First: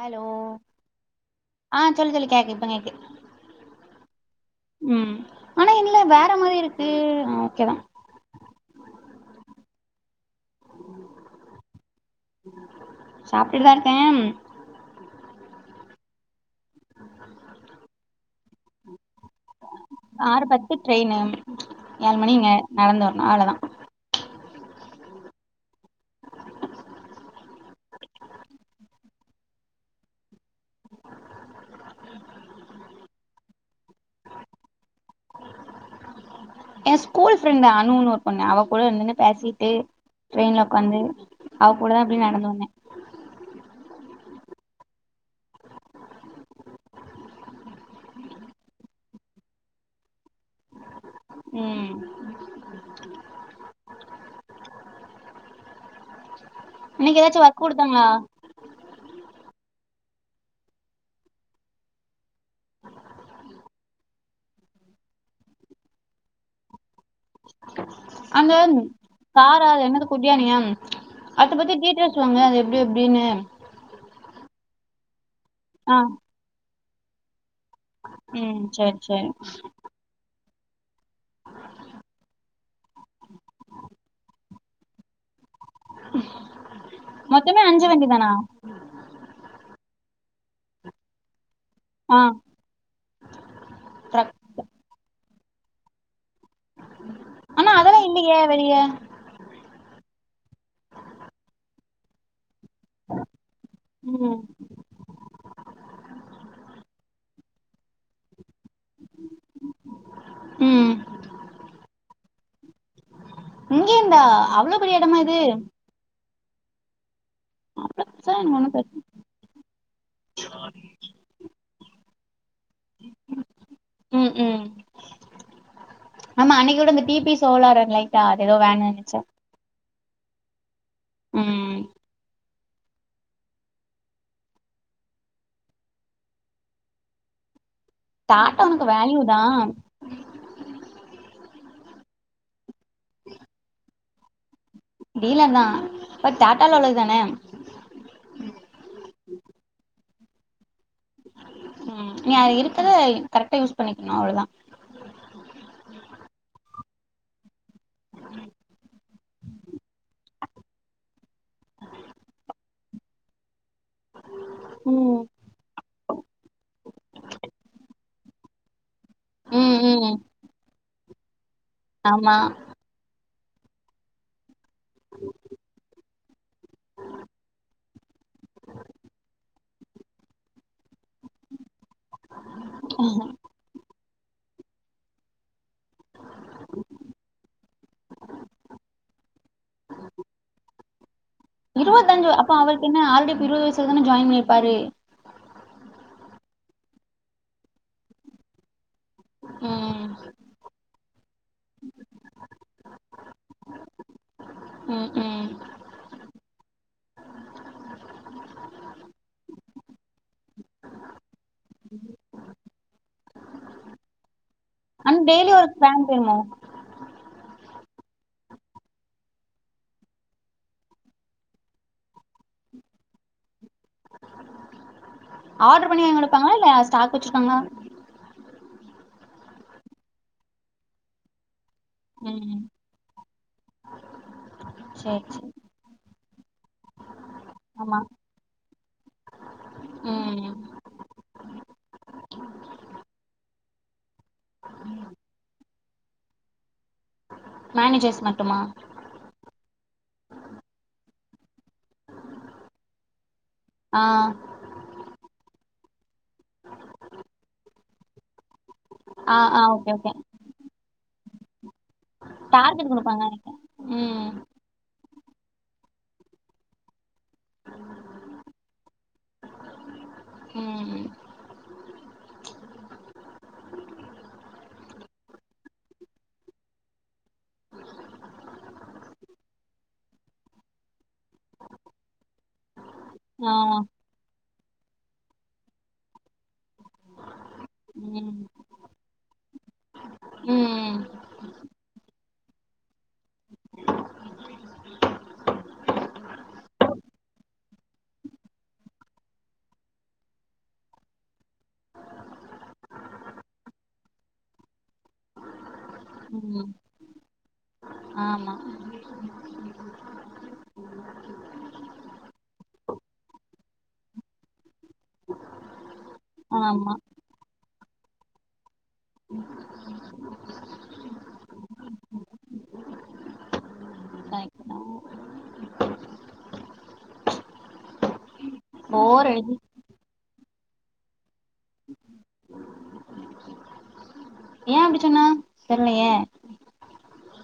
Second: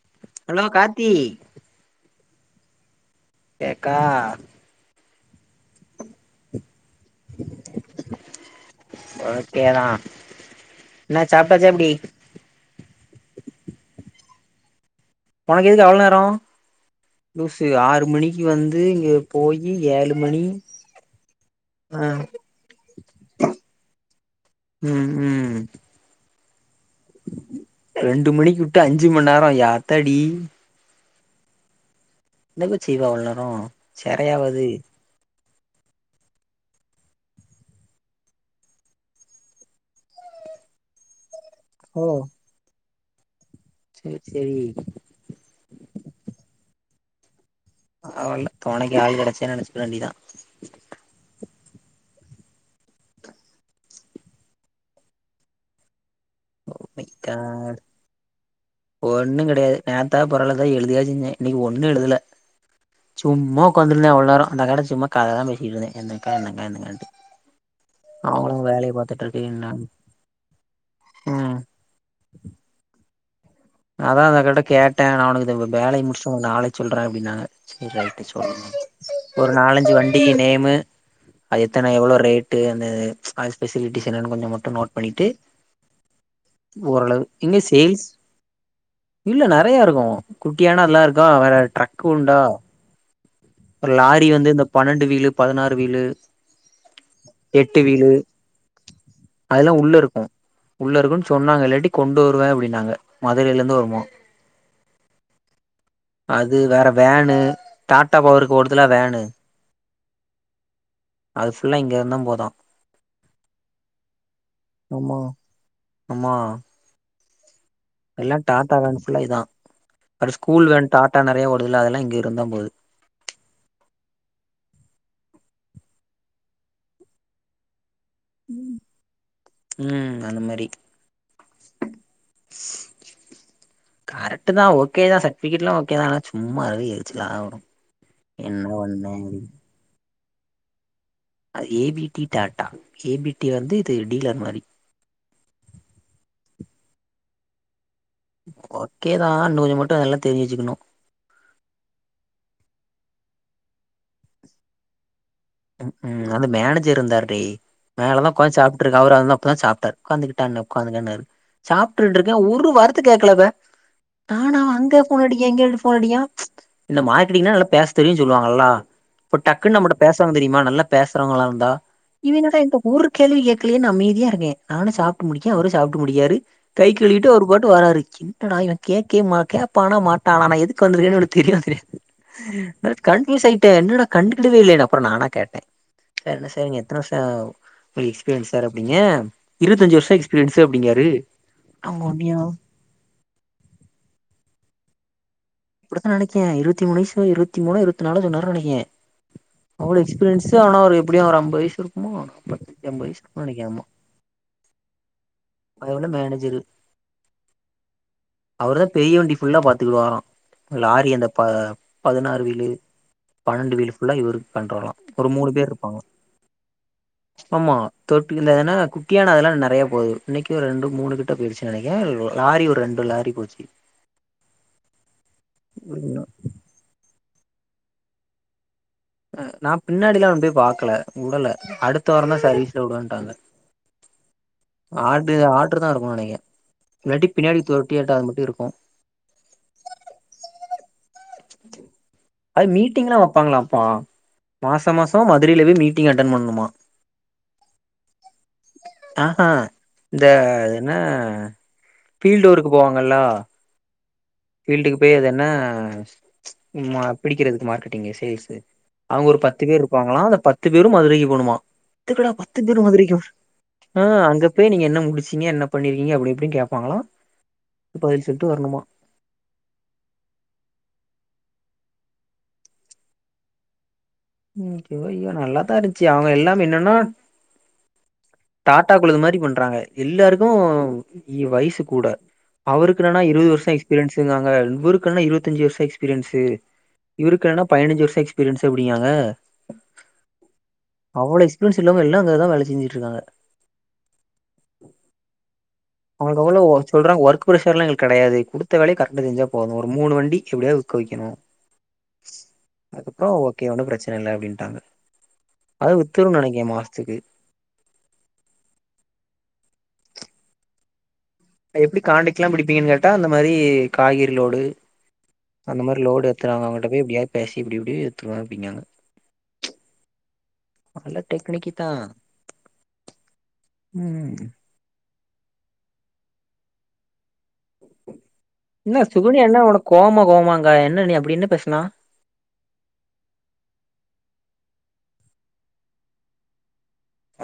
hello ஆ சொல்லு சொல்லு கேக்குது இப்ப கேக்கு கேக்கா ம் ஆனா இல்ல வேற மாரி இருக்கு அ ஓகேதா ஓகேதா என்னா சாப்ட்டாச்சா எப்புடி சாப்டுட்டுதா இருக்கே உனக்கு எதுக்கு அவ்ளோ நேரோ ஆறு மணிக்கு வந்து எப் ஆறு பத்து ட்ரெயினு ஆ ஏழு மணிங்க நடந்து வரணோ அவ்ளதா ம் ம் [inaudible] ரெண்டு மணிக்கு விட்டு அஞ்சு மணி நேரோ எ யாத்தாடி என்னப செய்வா அவ்ளோ நேரோ செரையாவது என் ஸ்கூல் ஃப்ரெண்ட் அணுன்னு ஒரு பொண்ணு அவ கூட இருந்துன்னு பேசிட்டு டிரெயின்ல உக்காந்து அவ கூடதா அப்டி நடந்து வந்தே சேர் சேரி அவல்ல துனைக்கி ஆள் கிடச்சேன்னு நினச்சுக வேண்டிதா ம் இன்னைக்கு ஏதாச்சு ஒர்க் கொ மைகாட் குடுத்தாங்ளா ஒண்ணு கெடையாது நேதா பரவலதா எழுதியாச்சுந்தே இன்னைக்கு ஒண்ணு எழுதுல சும்மா ஒக்காந்துருந்தே இவ்ளோ நேரோ அந்த அக்காட சும்மா கத தா பேசிகிட்ருந்தே எனக்கா என்னக்கா என்னக்கான்ட்டு அந்த அவங்களு வேலைய பாத்துட்டு சாரா இருக்கேன்னாங்க என்னது குட்டியானயா அத ம் பத்தி டீட்டெ திட்டுவாங்க அது எப்டி எப்டின்னு அதா அந்தக்காட்ட கேட்டே நா உனுக்கு இந்த ஆ வேலைய முடிச்சுட்டு உனுக்கு நாளைக்கு சொல்ற அப்டின்னாங்க சரி ஆயிட்டு ம் சொல்லுங்க சேரி சேரி ஒரு நாலஞ்சு வண்டிக்கு நேமு அது எத்தன எவ்ளோ ரேட்டு அந்த அது ஃபெசிலிட்டிஸ் என்னனு கொஞ்ச மட்டு நோட் பண்ணிட்டு ஓரளவு மொத்தமே இங்க அஞ்சு வண்டி சேல்ஸ் தானா இல்ல நெறையா இருக்கு குட்டியானா எல்லா இருக்கா வேற ட்ரக்கு ஆ உண்டோ இப்ப லாரி ட்ரக் வந்து இந்த பன்னெண்டு வீழு பதுனாறு வீழு ஆனா எட்டு அதெல்லா வீழு இல்லையே வெளிய அதெலா உள்ள இருக்கு உள்ள இருக்குன்னு சொன்னாங்க இல்லாட்டி கொண்டு வருவே அப்டின்னாங்க மதுரையில இருந்து வருமா ம் அது வேற வேன்னு டாட்டா பவருக்கு ஓடுத்துலா வேனு ம் அது புல்லா இங்க இருந்தா போதா இங்க இருந்தா அவ்ளோ பெரிய ஆமா எடமா இது ஆமா அவ்ளோ பெருசா எல்லா எனக்கு ஒன்னு டாடா தெர் வேன் ஃபுல்லா இதா அது ஸ்கூல் வேன் டாடா நெறையா வருதுல்ல அதெல்லா இங்கே இருந்துதா போகுது ம் ம் ஆமா அன்னைக்கு கூட இந்த டி பி சோலார் லைட்டா அது ஏதோ வேணு நெனச்சே ம் அந்த மேரி ம் கரெட் தா ஓகே தா சர்டிபேக்ட்ல்ல ஓகோ ஆனா சும்மா அதுவே எரிச்சுலா வரு டாட்டா என்ன உனுக்கு ஒண்ணு வேல்யூ தா அ A B T Tata A B T வந்து இது டீலர் மாரி டீலர் தா பட் டாட்டால்ல உளது தான ஓகேதா இன்னு கொஞ்ச மட்டு அதெல்ல தெரிஞ்சு வச்சுக்கணு ம் நீ அது இருக்கரத கரெக்டா யூஸ் பண்ணிக்குணு அவ்ளுதா ம் அந்த மேனேஜர் இருந்தார்டி மேலா தா ஒக்காந்து சாப்ட்டுருகு அவரு அப்ப தா சாப்டாரு உக்காந்துட்டா என உக்காருங்கனாரு சாப்ட்டுட்டு இருக்கே ஒரு வார்த்த கேக்கல இவ நான அங்க ம் போன் அடிக இங்க [unintelligible] போன் அடிக இந்த மார்க்கெட்டிங்னா நல்லா பேச தெரியு சொல்லுவாங்கல்லா இப்ப டக்குன்னு ம் நம்மட்ட ம் பேசுறவங்க தெரியுமா நல்லா பேசறவங்களா இருந்தா ஆமா [unintelligible] ஒரு கேள்வி கேட்கலே நா அமைதியா இருக்கே நானு சாப்ட்டு முடிக்கே அவரு சாப்ட்டு முடிக்கியாரு கை கழுவிட்டு ஒரு பாட்டு வாரா இருன்ச்சு டா இவன் கேக்கே மாட்ட கேப்பானா மாட்டானா நா எதுக்கு வந்திருக்கேன்னு இவனுக்கு தெரியாது கண்ஃபியூஸ் ஆயிட்ட என்னடா கண்டுக்கவே இல்லடா அப்றோ நானா கேட்ட என்ன சார் நீங்க எத்தன வருஷோ எக்ஸ்பீரியன்ஸ் சார் அப்பிங்க இருவத்தஞ்சு வருஷோ எக்ஸ்பீரியன்ஸு அப்டிங்காரு அவங்க இருவத்தஞ்சு உண்மையா அப்ப அவருக்கு என்ன ஆல்ரெடி இருவது வயசுல தான ஜாயின் பண்ணிருப்பாரு அப்படித்தா நனைக்கே இருவத்தி மூணு வயசுல இருவத்தி மூணோ இருவத்தி நாலோ சொன்னார் நனைக்கே அவ்வளோ ம் எக்ஸ்பீரியன்ஸ் ஆனா ஒரு எப்புடியு ஒரு அம்பது வயசு இருக்குமோ பத்து அம்பது‌வயசு நினைக்க ம் ம் அவரு மேனஜரு அவருதா பெரிய வண்டி ஃபுல்லா பாத்துக்கு வாரா லாரி அந்த ப பதினாறு வீலு பன்னெண்டு வீடு ஃபுல்லா இவுருக் கன்ட்ரோலா அன் டெய்லி ஒரு ஃபேன்ட் வேணுமோ ஆமா தொட்டிக்குள்ள ஏன்னா குட்டியான அதெல்லா நறைய போகு இன்னைக்கு ஒரு ரெண்டு மூணு கிட்ட போயிடுச்சு நனைக்க லாரி ஒரு ரெண்டு லாரி போச்சு ஆர்டர் பண்ணி வாங்கி குடுப்பாங்க இல்ல ஸ்டாக் வச்சிருக்காங்ளா அ நா பின்னாடில்லா ஒண்டு போய் பாக்கல உடல அடுத் த வாரோ தா ம் சரிவீஸ்ல உடுவேட்டாங்க சேரி ஆடரு சேரி ஆர்டரு தா இக்குண் நெனைக்க இல்லாட்டி பின்னாடி ஆமா தோட்டி ஆட்ட அது மட்டு இருக்கு ம் அது மீட்டிங்லா வப்பாங்களாப்பா மாசம் மாசம் மதுரையில போய் மீட்டிங் அட்டென் பண்ணணுமா மேனேஜர்ஸ் மட்டுமா அ அ இந்த என்ன ஃபீல்டு ஒர்க்கு போவாங்கல்ல ஆ ஃபீல்டுக்கு போய் அது என்ன மா பிடிக்கிறதுக்கு மார்க்கெட்டிங்கு சேல்ஸ்ஸு அவுங்க ஆ ஒரு ஆ பத்து பேர் ஓகே ஓகே இருப்பாங்களா அந்த பத்து பேரும் மதுரைக்கு போணுமா எதுக்கடா பத்து பேரு டார்கெட் மதுரைக்கு குடுப்பாங்க நெனைக்கே ஆ ம் அங்க போய் நீங்க என்ன முடிச்சீங்க என்ன பண்ணி இருக்கீங்க அப்டி இப்டினு கேப்பாங்களா பதில் சொல்ட்டு வரணுமா ம் ஐயோ ஐயோ நல்லாதா இருந்துச்சு அவுங்க எல்லாம் என்னன்னா டாட்டா குழுது மாரி பண்றாங்க எல்லாருக்கு இ வயசு கூட அவருக்கு என்னானா இருவது ஆ வருஷோ எக்ஸ்பீரியன்ஸ்ஸுகாங்க இவருக்குனா இருவத்தஞ்சு வருஷோ எக்ஸ்பீரியன்ஸு இவருக்கு என்னானா பதினஜ்சு வருஷோ ம் எக்ஸ்பீரியன்ஸ் அப்டிக்காங்க ம் அவ்ளோ எக்ஸ்பீரியன்ஸ் உள்ளவங்க எல்லா அங்கதா வேல செஞ்சுட்டு இருக்காங்க அவுங்கவுள்ள ஒர் சொல்றாங்க ஒர்க் பிரஷ் ஷர்லா எங்களுக் கடையாது குடுத்த வேலைய கரெக்டா செஞ்சா போது ஒரு மூணு வண்டி எப்டியா விக்க வைக்கணு அதுக்கப்புறோ ஓகே ஒண்ணு பிரச்சன இல்ல அப்டின்ட்டாங்க அதா வித்துருன்னு நனைக்கே ம் மாசத்துக்கு ஆமா எப்டி கான்டெக்ட்ல்லா புடிப்பீங்கன்னு கேட்டா இந்த மாரி காய்கறிலோடு அந்த மாரி லோடு எத்துறவுங்க அவுங்கிட்ட ஆமா போய் எப்டியாது பேசி இப்டி இப்டி எத்துருவ அப்டிங்காங்க நல்ல டெக்னிக்கு தா ம் கரெக்ட் தா என்ன போர் சுகன்யா அடிக்கு என்ன உனக் கோவமா கோவமாங்க என்ன நீ அப்டி என்ன பேசுனா ஏ அப்டி சொன்னா தெர்லயே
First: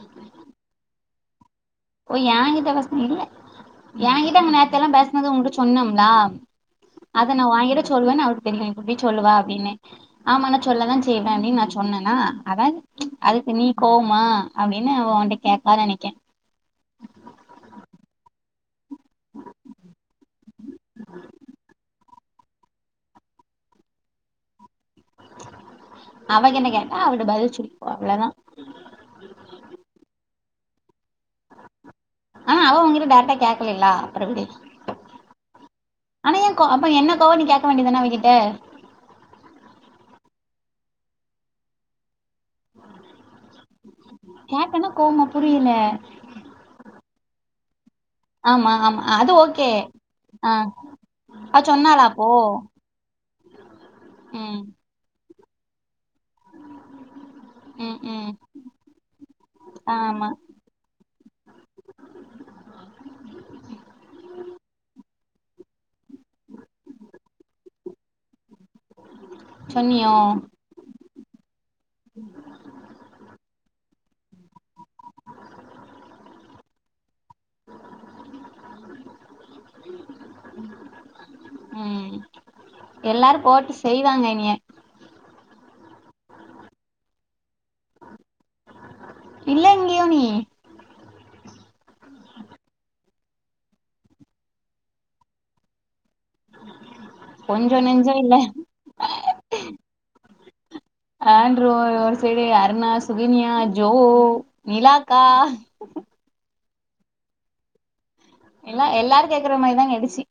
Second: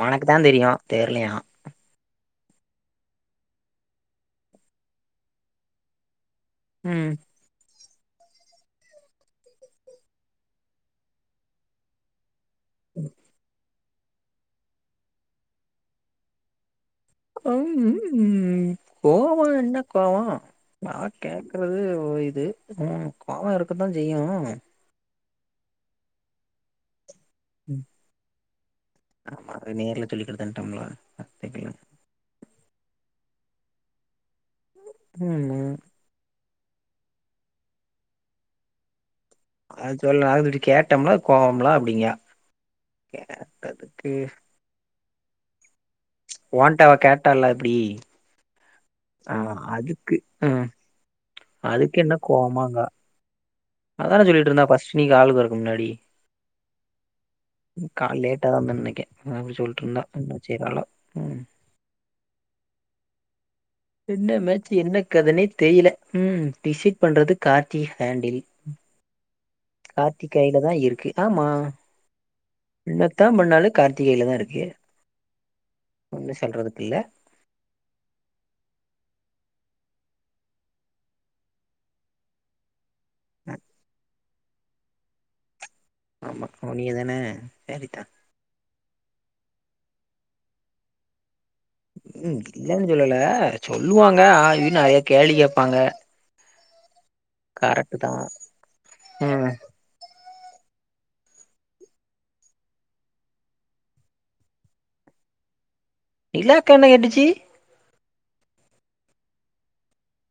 ஒனக்கு தா தெரியு தெர்லையா ஓ ஏன் கிட்ட பசங்க இல்ல ஏன்கிட்ட அங்க நேரத்தைய எல்லாம் பேசனது உங்கிட்ட சொன்னம்லா ம் அத நா ஓங்கிட்ட சொல்வேன்னு அவர்க்கு தெரியு எப்டி சொல்லுவ அப்டின்னு ஆமா நா சொல்லதா செய்வே அப்டின்னு நா சொன்னனா அதா அதுக்கு நீ கோவ்மா அப்டின்னு அவ ஒன்ட்ட கேட்டா நெனைக்கே கோவொன்னா கோவொ நா கேக்கறது இது ம் கோவொ இருக்கதா செய்யு அவ என்ன கேட்டா அவள்ட்ட பதில்ச்சு ஆமா அது நேர்ல சொல்லிகிட்டு தன்ட்டம்லா ஆ அவ உங்கிட்ட டேரக்ட்டா கேக்கலில்லா அப்பறம் விடு ம் ம் ஆனா ஏ கோ அப்ப என்ன கோவோ நீ கேக்க வேண்டியதான அவகிட்ட அது சொல்ல அழுதுட்டு கேட்டம்லா கோவம்ல்லா அப்டிங்கா கேட்டதுக்கு கேட்டனா கோவமா புரியில ஓன்ட அவ கேட்டால்ல அப்டி ஆமா ஆமா அது ஓகே ஆ ம் அ அதுக்கு சொன்னாளா என்ன அப்போ கோவமாங்கா அதான ம் சொல்லிட்டுருந்தா ஃபஸ்டு நீ காலுக்கு வறக்கு முன்னாடி ம் கா ம் லேட்டா தா தந் இன்னக்கே அப்டி சொல்ட்டுர்ந்தா ஆமா என்ன செய்றாளோ ம் என்ன மேட்சி என்ன கதனே தெரியல ம் டிசைட் பண்றது கார்த்தி ஹேண்டில் சொன்னியோ கார்த்தி கையில தா இருக்கு ஆமா என்னத்தா பன்னாலு கார்த்தி கைலதாருக்கு ஒண்ணு சொல்றதுக்கு இல்ல [inaudible] ம் எல்லாரூ போட்டு செய்வாங்க என்னய ஆமா ஒன்னிய தான சேரித்தா இல்ல இங்கியோனி ம் இல்லன்னு சொல்லல சொல்லுவாங்க ஆய்உய்னு நறைய கேள்வி கேப்பாங்க கொஞ்சோ கரெட்டுதா நெஞ்சோ இல்ல ம் ஆண்ரோ ஒரு ஒரு சைடு அருணா சுகின்யா ஜோ நிலாக்கா நிலாக்கா என்ன கேட்டுச்சி எல்லா எல்லாரு கேக்குற மாரி தா கேட்டுச்சி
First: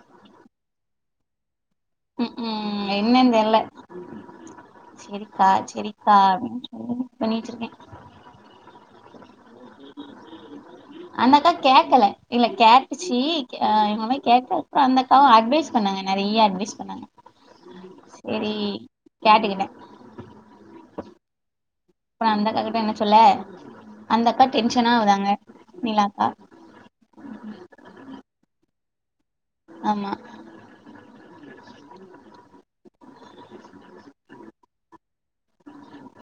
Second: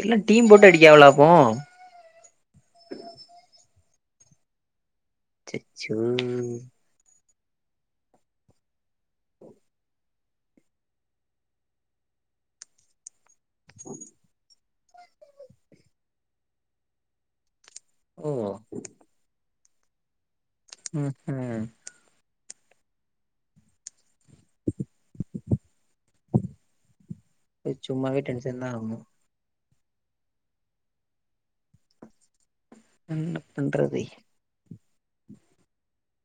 எல்லா டீம் போட்டு அடிக்காவலா அப்போ ம் ம் என்னன் தெர்ல செரி கா அச்சச்சோ செரிக்கா அப்டின் சொல்லி இது பண்ணி வச்சிருக்கே அந்தக்கா கேக்கல இல்ல கேட்டுச்சி ஆ எங்களமேரி கேக்கல அப்புறொ அந்தக்காவு அட்வைஸ் பண்ணாங்க நெறைய அட்வைஸ் பண்ணாங்க ஓ செரி கேட்டுக்கிட்ட ம் ம் அப்பறொ அந்தக்கா கிட்ட என்ன சொல்ல அந்தக்கா டென்ஷனா ஆவுறாங்க நிலா அக்கா அது சும்மாவே டென்ஷன் தா ஆகூ ஆமா என்ன பண்றதே